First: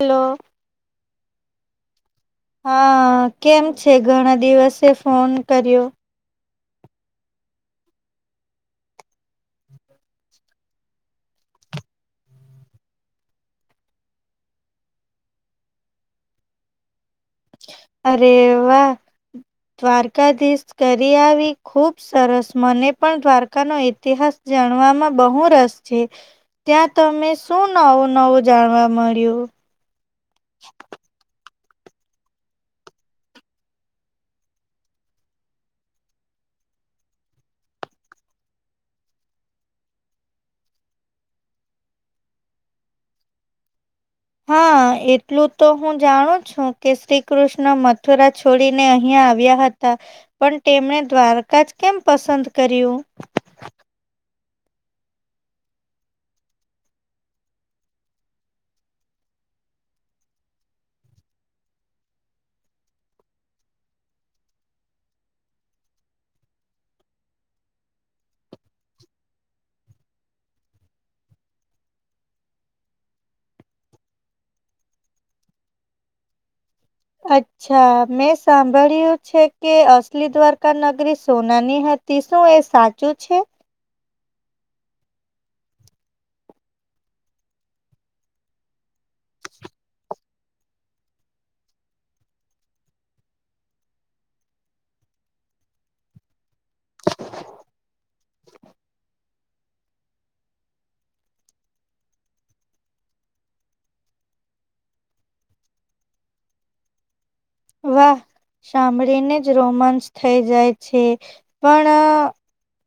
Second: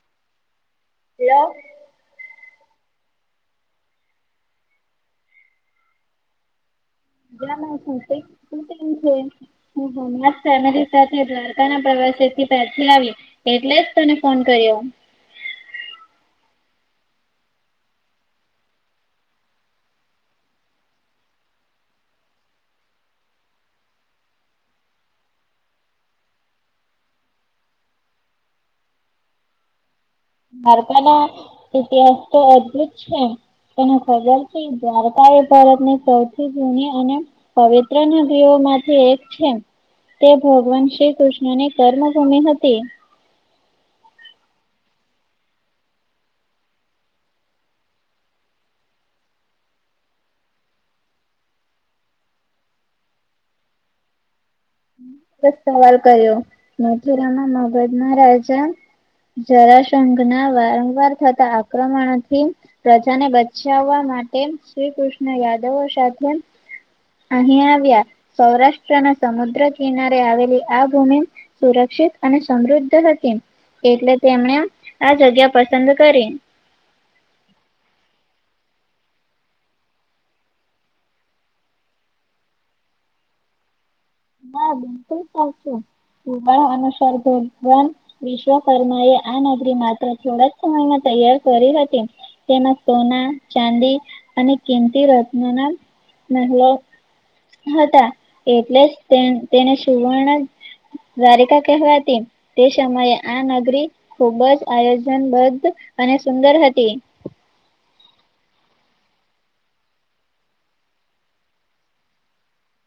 Hello. Hello. હા કેમ છે ઘણા દિવસે ફોન કર્યો. [inaudible] હું હમણાં ફેમિલી સાથે દ્વારકા ના પ્રવાસેથી પાછી આવી. એટલે જ તને ફોન કર્યો. અરે વા. દ્વારકાધીશ કરી આવી ખુબ સરસ મને પણ દ્વારકાનો ઇતિહાસ જાણવામાં બહુ રસ છે. ત્યાં તમે શું નવું નવું જાણવા મળ્યું. દ્વારકાનો ઇતિહાસ તો અદ્ભુત છે. તેને ખબર છે દ્વારકા એ ભારતની સૌથી જૂની અને પવિત્ર નદીઓમાંથી એક છે. તે ભગવાન શ્રી કૃષ્ણની કર્મભૂમિ હતી. હા. એટલું તો હું જાણું છું કે શ્રી કૃષ્ણ મથુરા છોડીને અહિયાં આવ્યા હતા. પણ તેમણે દ્વારકા જ કેમ પસંદ કર્યું? ખૂબ જ સવાલ કર્યો મથુરામાં મગધ ના રાજા જરાશઘના વારંવાર થતા આક્રમણથી પ્રજાને બચાવવા માટે શ્રી કૃષ્ણ યાદવો સાથે અહીં આવ્યા. સૌરાષ્ટ્રના સમુદ્ર કિનારે આવેલી આ ભૂમિ સુરક્ષિત અને સમૃદ્ધ હતી. એટલે તેમને આ જગ્યા પસંદ કરી. અચ્છા મેં સાંભળ્યું છે કે અસલી દ્વારકા નગરી સોનાની હતી. એ શું એ સાચું છે? ના બિલકુલ સાચું [unintelligible] વિશ્વકર્મા એ આ નગરી માત્ર થોડા જ સમયમાં તૈયાર કરી હતી. તેના સોના, ચાંદી અને કિંમતી રત્નના મહેલો. હતા. એટલે જ તેણ તેને સુવર્ણ જ દ્વારિકા કહેવાતી. તે સમયે આ નગરી ખુબ જ આયોજનબદ્વ અને સુંદર હતી. વાહ! સાંભળીને જ રોમાન્સ થઈ જાય છે પણ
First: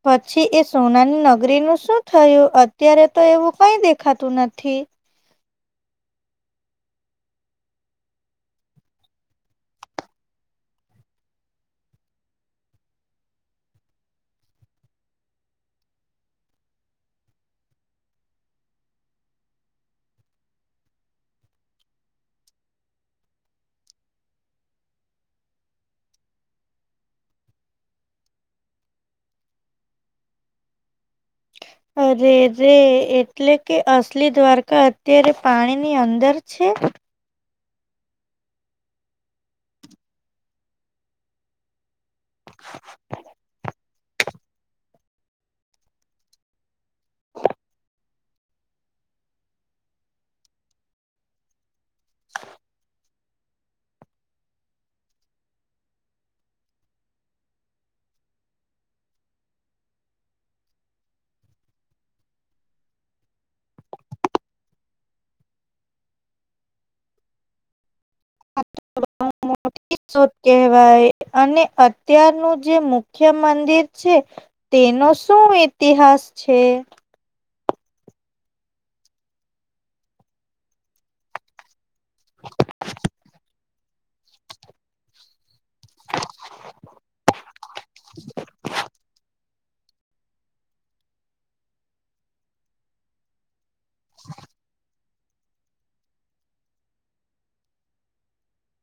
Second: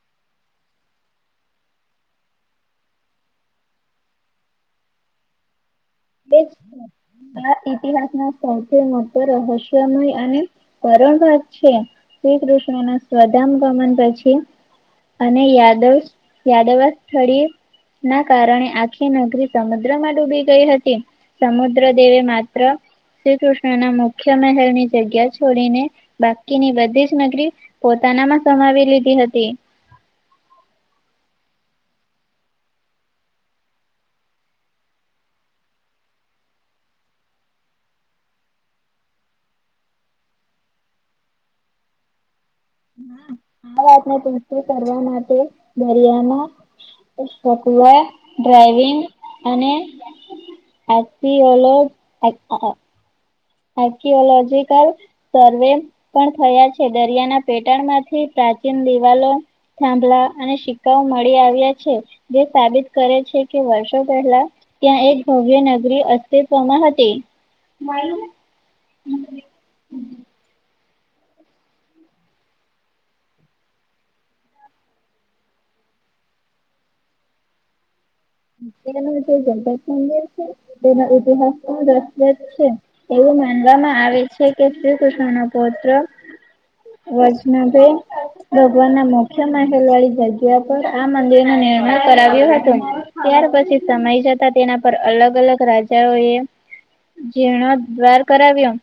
પછી એ સોનાની નગરીનું શું થયું? અત્યારે તો એવું કઈ દેખાતું નથી. [inaudible] આ ઇતિહાસનો સૌથી મોટો રહસ્યમય અને કરણ ભાગ છે. શ્રી કૃષ્ણના સ્વધામગમન પછી અને યાદવ યાદવા સ્થળિયે એના કારણે આખી નગરી સમુદ્રમાં ડૂબી ગઈ હતી. સમુ દ્ર દેવે માત્ર શ્રી કૃષ્ણના મુખ્ય મહેલની જગ્યા છોડીને બાકીની બધી જ નગરી પોતાનામાં સમાવી લીધી હતી. અરે રે એટલે કે અસલી દ્વારકા અત્યારે પાણીની અંદર છે? [inaudible] આ વાતને તુલસી કરવા માટે દરિયામાં [unintelligible] ડ્રાઈવિંગ અને આખી અલગ આખા આખી અલાવજે કાલ સર્વે પણ થયા છે. દરિયાના પેટાળમાંથી પ્રાચીન દિવાલો થાંભલા અને સિક્કાઓ મળી આવ્યા છે. જે સાબિત કરે છે કે વર્ષો પહેલા ત્યાં એક ભવ્ય નગરી અસ્તિત્વમાં હતી. [inaudible] [inaudible] એ શું કહેવાય અને અત્યારનું જે મુખ્ય મંદિર છે. તેનો શું ઇતિહાસ છે? [inaudible] સુંદર છે તેનો ઈતિહાસ સુંદર જ છે. એવું માનવામાં આવે છે કે શ્રી કૃષ્ણના પૌત્ર વજનાભે ભગવાનના મુખ્ય મહેલ વાળી જગ્યા પર આ મંદિરનું નિર્માણ કરાવ્યું હતું. ત્યાર પછી સમય જતા તેના પર અલગ અલગ રાજાઓએ જેણો દ્વાર કરાવ્યો.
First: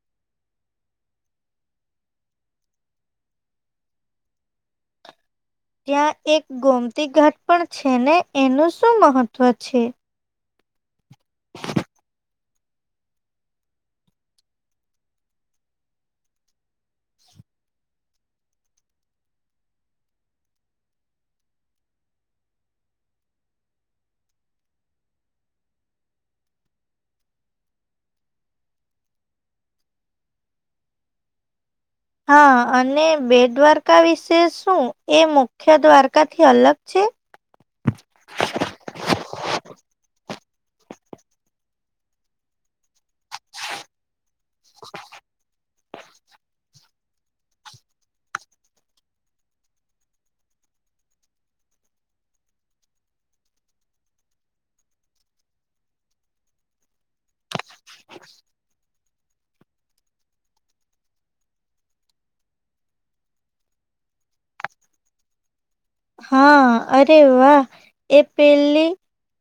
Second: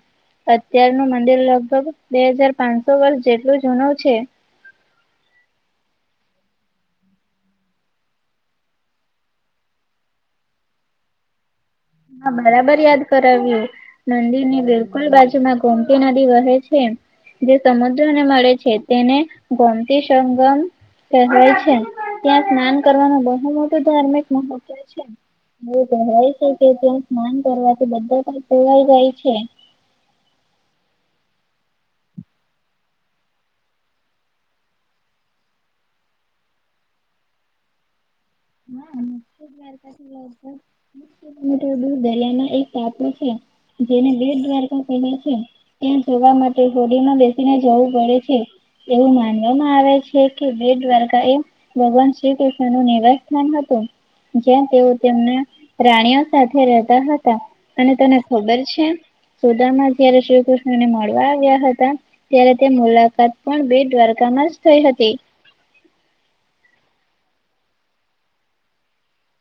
અત્યારનું મંદિર લગભગ બે હજાર પાંચસો વર્ષ જેટલું જૂનું છે. ત્યાં એક ગોમતી ઘાટ પણ છે ને? એનું શું મહત્વ છે? હ હા બરાબર યાદ કરાવ્યું. મંદિરની બિલકુલ બાજુમાં ગોમતી નદી વહે છે. જે સમુદ્રને મળે છે. તેને ગોમતી સંગમ કહેવાય છે. ત્યાં સ્નાન કરવાનું બહુ મોટું ધાર્મિક મહત્વ છે. એવું કહેવાય છે કે ત્યાં સ્નાન કરવાથી બધાં પાપ ધોવાઇ જાય છે. હા અને બે દ્વારકા વિશે શું એ મુખ્ય દ્વારકાથી અલગ છે? ના મુખ્ય દ્વારકાથી [inaudible] પાનસૌ મીટર દૂર દરિયામાં એક ટાપુ છે જેને બેટ દ્વારકા કહે છે ત્યાં જવા માટે હોડીમાં બેસીને જવું પડે છે. એવું માનવામાં આવે છે કે બેટ દ્વારકા એ ભગવાન શ્રી કૃષ્ણ નું નિવસ હતું જ્યાં તેઓ તેમના રાણીઓ સાથે રહેતા હતા. અને તને ખબર છે? સુદામાં જયારે શ્રી કૃષ્ણને મળવા આવ્યા હતા. ત્યારે તે મુલાકાત પણ બેટ દ્વારકામાં જ થઈ હતી. હા અરે વાહ! એ પેલી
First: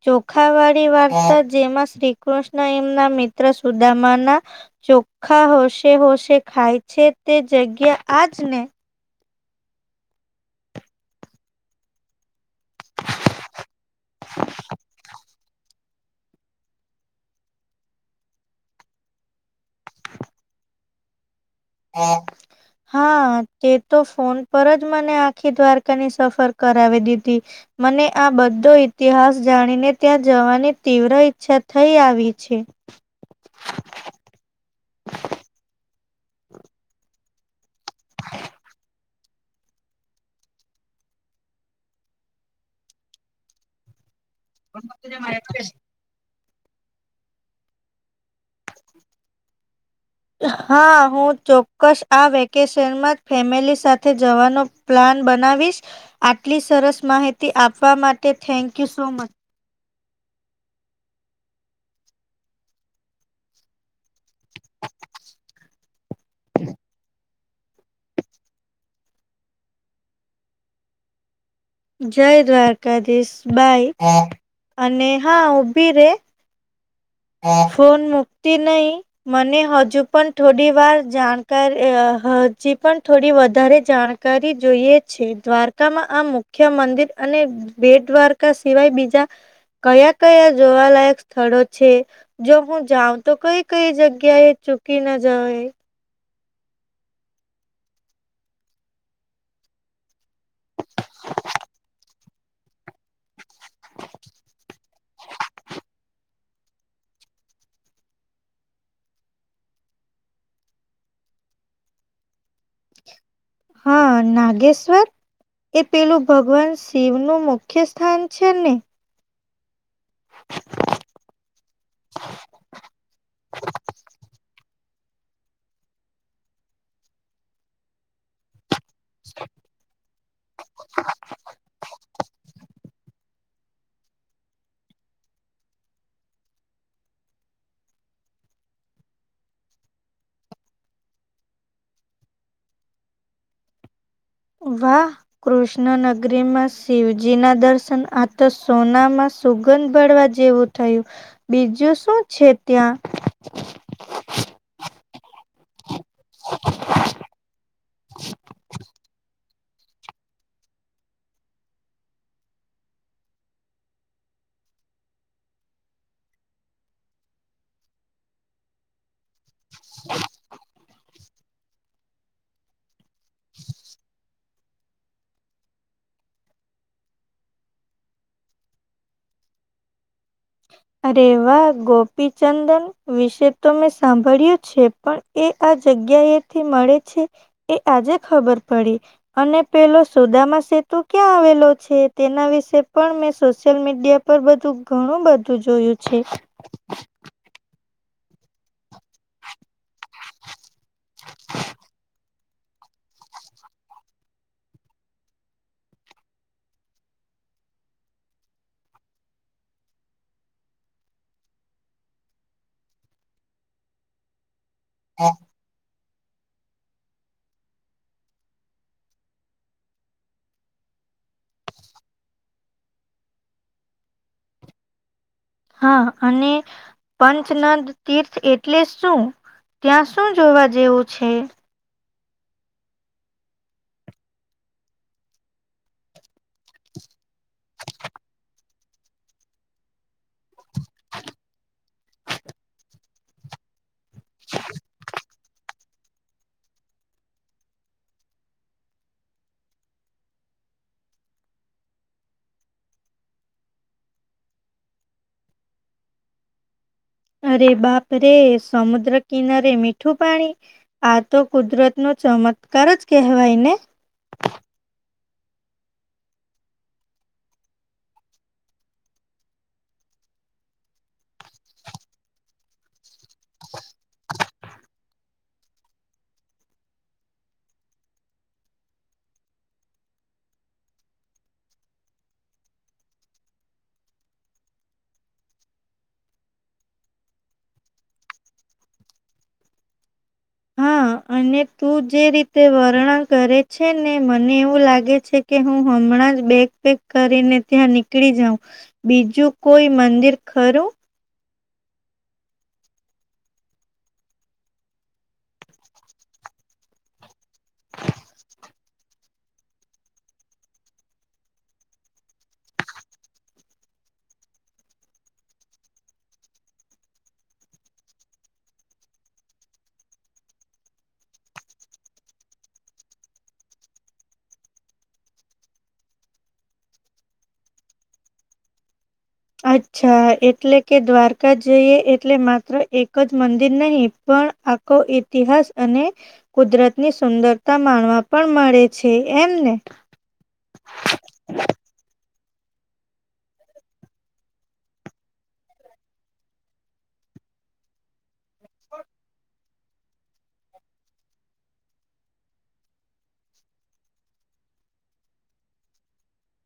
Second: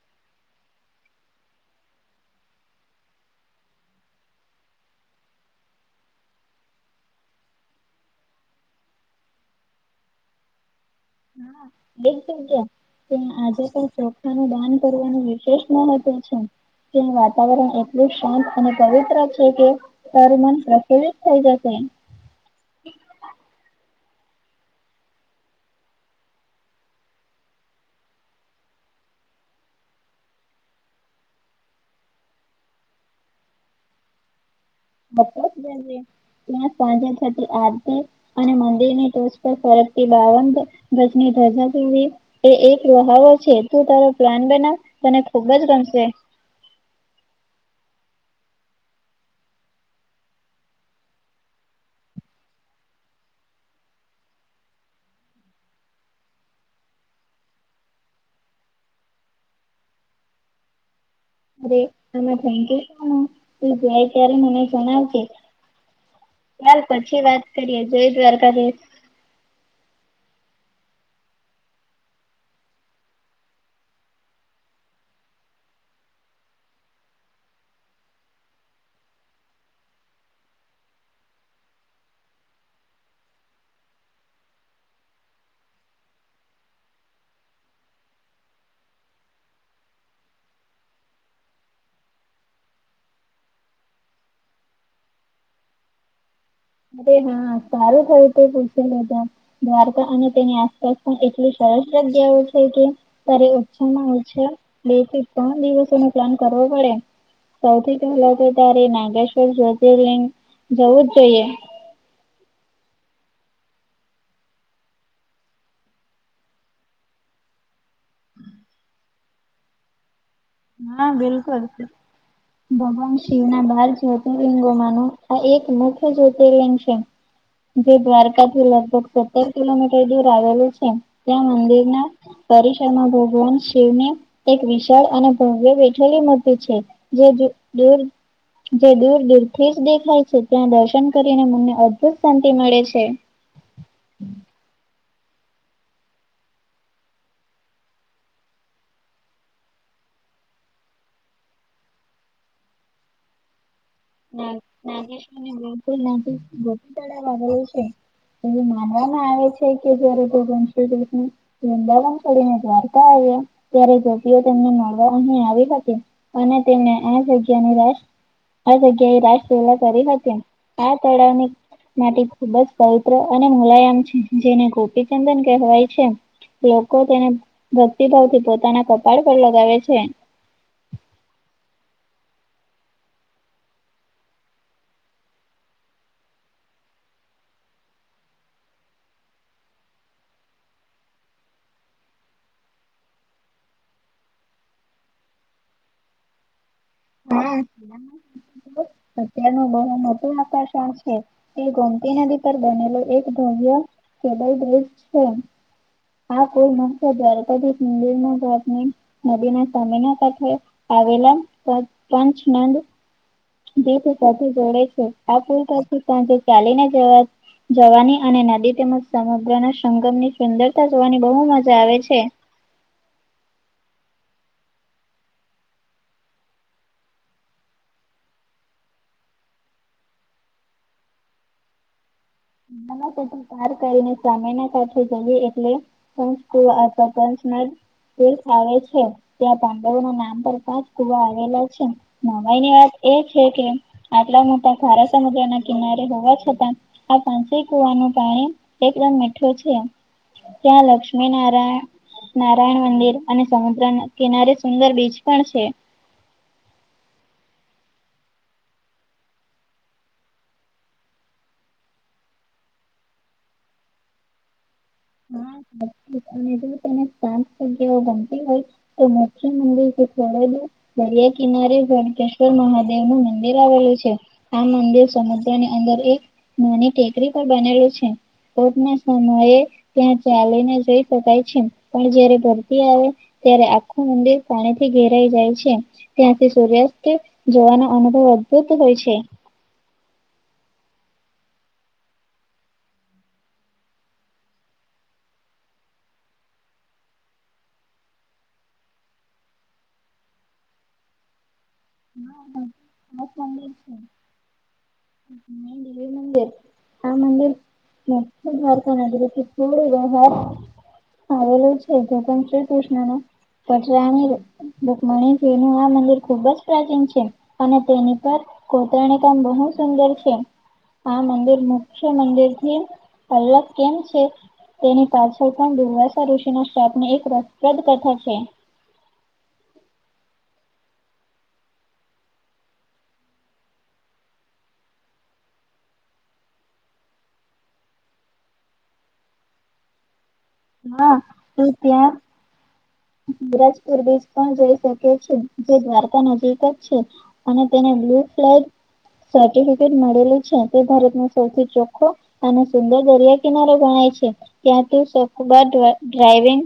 ચોખાવાળી વાર્તા જેમાં શ્રીકૃષ્ણ એમના મિત્ર સુદામાના ચોખ્ખા હોશે હોશે ખાય છે તે જગ્યા આજ ને? ના બિક ગયા કે આજે પણ ચોખા નું દાન કરવાનું વિશેષ મહત્વ છે. કે વાતાવરણ એટલું શાંત અને પવિત્ર છે કે. તારૂ મન પ્રફુલ્લિત થઈ જશે. હા. હા તે તો ફોન પરજ મને આખી દ્વારકાની સફર કરાવી દીધી. મને આ બધો ઈતિહાસ જાણીને ત્યાં જવાની તીવ્ર ઈચ્છા થઈ આવી છે. [inaudible] વપસ જે ત્યાં સાંજા સા આરતે અને મંદિર ની ટોચ પર ફરકતી બાવન ગજની ધજા જોડી એ એક વહાળો છે તું તારો પ્લાન બનાવ તને ખુબ જ ગમશે. હા હું ચોક્કસ આ વેકેશનમાં જ ફેમિલી સાથે જવાનો પ્લાન બનાવીશ આટલી સરસ માહિતી આપવા માટે થેંકયુ સોમચ. અરે આમાં થેંક્યું. સાધુ તું જાય ત્યારે મને જણાવજે. ચાલ પછી વાત કરીએ જય દ્વારકાધીશ. જય દ્વારકાધીશ બાય. અને હા ઉભી રે ફોન મુક્તિ નહી. મને હજુ પણ થોડી વાર જાણકારી હજી પણ થોડી વધારે જાણ કરી જોઈએ છે. દ્વારકામાં આ મુખ્ય મંદિર અને બેટ દ્વારકા સિવાય બીજા કયા કયા જોવાલાયક સ્થળો છે જો હું જાઉં તો કઈ કઈ જગ્યા એ ચૂકી ના જવા?? અરે હા સારું થયું તો પૂછે લ ત દ્વારકા અને તેની આસપાસ પણ એટલું સરસ લ્યા હોય છે. ત્યારે ઉછામાં ઉછા બે થી ત્રણ દિવસો ન પ્લાન કરવો પડે. સૌથી પહેલા તો ત્યારે નાગેશ્વર જ્યોતિર્લિંગ જવું જ જોઈએ. હા નાગેશ્વર. એ પેલું ભગવાન શિવ નું મુખ્ય સ્થાન છે ને. હા બિલકુલ. હ ભગવાન શિવ ના બાર જ્યોતિર્લિંગોમાં ન આ એક મુખ્ય જ્યોતિર્લિંગ છે. જે દ્વારકાલ લગ સત્તર કિલોમીટર દૂર આવેલું છે. ત્યાં મંદિરના પરિસરમાં ભગવાન જવને એક વિશાળ અને ભવ્ય બેઠેલી મ છે. જે દૂર જે દૂર દૂર થી જ દેખાય છે ત્યાં દર્શન કરીને મને અદભુત શાંતિ મળે છે. વાહ. કૃષ્ણનગરીમાં શિવજીના દર્શન આ તો સોનામાં સુગંધ બળવા જેવું થયું બીજું શું છે ત્યાં? ના નાશ મને. ના ગોપી તળ વાગર છે એ માનવામાં આવે છે. ક કે જશને. વંદાવાન પને દ્વારકા આવ્યા ત્યારે જપઓ તેમને મળવા અહી આવી. અને તેમને આ જગ્યા નુ રાસ આ જગ્યા એ રાસ વેલા કરી હતી ને આ તળાવની માટે ખુબ જ પવિત્ર અને મુલાયામ છે જેને ગોપીચંદન કહેવાય છે. લોકો તેને ભક્તિભાવ થી પોતાના કપાળ પર લગાવે છે. રેવા ગોપીચંદન વિશે તો મેં સાંભળ્યું છે પણ એ આ જગ્યાએથી મળે છે. એ આજે ખબર પડી. અને પેલો સુદામા સેતુ ક્યાં આવેલો છે? તેના વિશે પણ મેં સોશિયલ મીડિયા પર બધું ઘણું બધું જોયું છે. હા. અત્યારનું બહુ મોટું આકર્ષણ છે એ ગોમતી નદી પર બનેલો એક ભવ્ય કેદ દેશ છે હા કોઈ નુ દણપદી મંદિર નુ ડોટ નુ નદીના સમીના કાઠે આવેલા પંચનંદ જે તે સાથે જોડે છે આ પુલ પાસે પરંતુ ચાલીને જવાએ જવાની અને નદી તેમજ સમુદ્રના સંગમની સુંદરતા જોવાની બહુ મજા આવે છે. હા અને પંચનંદ તીર્થ એટલે શું ત્યાં શું જોવા જેવું છે. ના ના કો પાર કરીને સામેના સાથે જોઈએ એટલે કોઈ આ પ્રપંચમાં તીર્થ આવે છે. ત્યાં પાંડવોના નામ પર પાંચ કુવા આવેલા છે નવાાઈની વાત એ છે કે આટલા મોટા ખારા સમુદ્ર ના કિનારે હોવા છતાં આ પાંચે કુવાનું પાણી એકદમ મીઠું છે ત્યાં લક્ષ્મી નારાયણ નારાયણ મંદિર અને સમુદ્રના કિનારે સુંદર બીચ પણ છે. અરે બાપ રે સમુદ્ર કિનારે મીઠું પાણી આ તો કુદરત નો ચમત્કાર જ કહેવાય ને અને મેસેજ તનેતા ગ્યાઓ ગમતી હોય તો મોખી મંદિરથી જોડેલુ દરિયા કિનારે વણકેશ્વર મહાદેવ નું મંદિર આવેલું છે. આ મંદિર સમુદ્ર ની અંદર એક નાની ટેકરી પર બનેલું છે. કોટ ના સમયે ત્યાં ચાલીને જઈ શકાય છે પણ જયારે ધરતી આવે ત્યારે આખું મંદિર પાણી થી ઘેરાઈ જાય છે. ત્યાંથી સૂર્યાસ્ત જોવાનો અનુભવ અદભૂત હોય છે. હા અને તું જે રીતે વર્ણન કરે છે ને મને એવું લાગે છે. કે હું હમણાં જ બેગ પેગ કરીને ત્યાં નીકળી જાઉં બીજું કોઈ મંદિર ખરું હા. હા સાચું છે. [unintelligible] આ મંદિર [unintelligible] થોડું વધારે હવે આવેલું છે જ શ્રી કૃષ્ણના પતરાની રુકમણીજી નું આ મંદિર ખુબ જ પ્રાચીન છે અને તેની પર કોતરાણી કામ બહુ સુંદર છે આ મંદિર મુખ્ય મંદિર થી અલગ કેમ છે? તેની પાછળ પણ દુર્વાસા ઋષિના સ્થાપની એક રપ્રદ કથા છે. અચ્છા એટલે કે દ્વારકા જઈએ એટલે માત્ર એક જ મંદિર નહી પણ આ કો ઇતિહાસ અને કુદરત ની સુંદરતા માણવા પણ મળે છે એમ ને હા. એ પ એ બરાજપુર બીચ પણ જઈ શકે છે જે દ્વારકા નજીક જ છે અને તેને બ્લુ ફ્લેગ સર્ફ- તે મળેલું છે તે ભારત નું સૌથી ચોખ્ખો અને સુંદર દરિયા કિનારો ગણાય છે. ત્યાં તું શોકબાર ડ્રાઈવિંગ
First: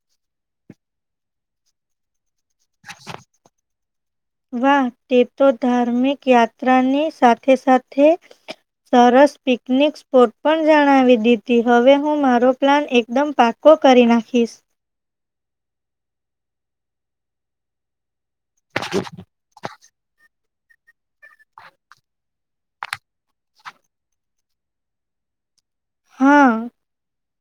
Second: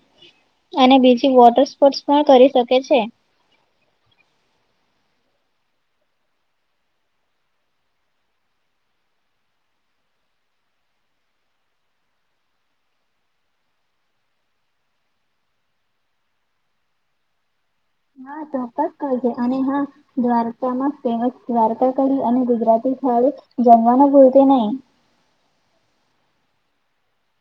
અને બીજ ઈ વોટર સ્પોર્ટસ પણ કરી શકે છે [inaudible] વાહ તે તો ધાર્મિક યાત્રાની સાથે સાથે સરસ પિકનિક સ્પોટ પણ જણાવી દીધી હવે હું મારો પ્લાન એકદમ પાક્કો કરી નાખીશ હા ચોક્કસ ક છે અને હા દ્વારકામાં ફેમસ દ્વારકા કરી અને ગુજરાતી થાળી જમવાનું ભૂલતે નહી હા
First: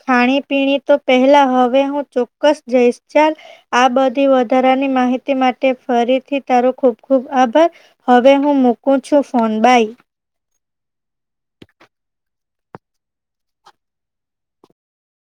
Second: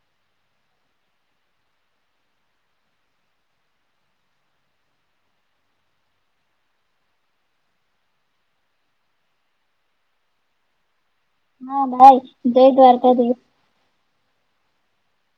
ખાણી પીણી તો પહેલા હવે હું ચોક્કસ જઈશ ચાલ આ બધી વધારાની માહિતી માટે ફરીથી તારો ખૂબ ખૂબ આભાર હવે હું મુકું છું ફોન ભાઈ હા, ભાઈ જય દ્વારકા દેવ.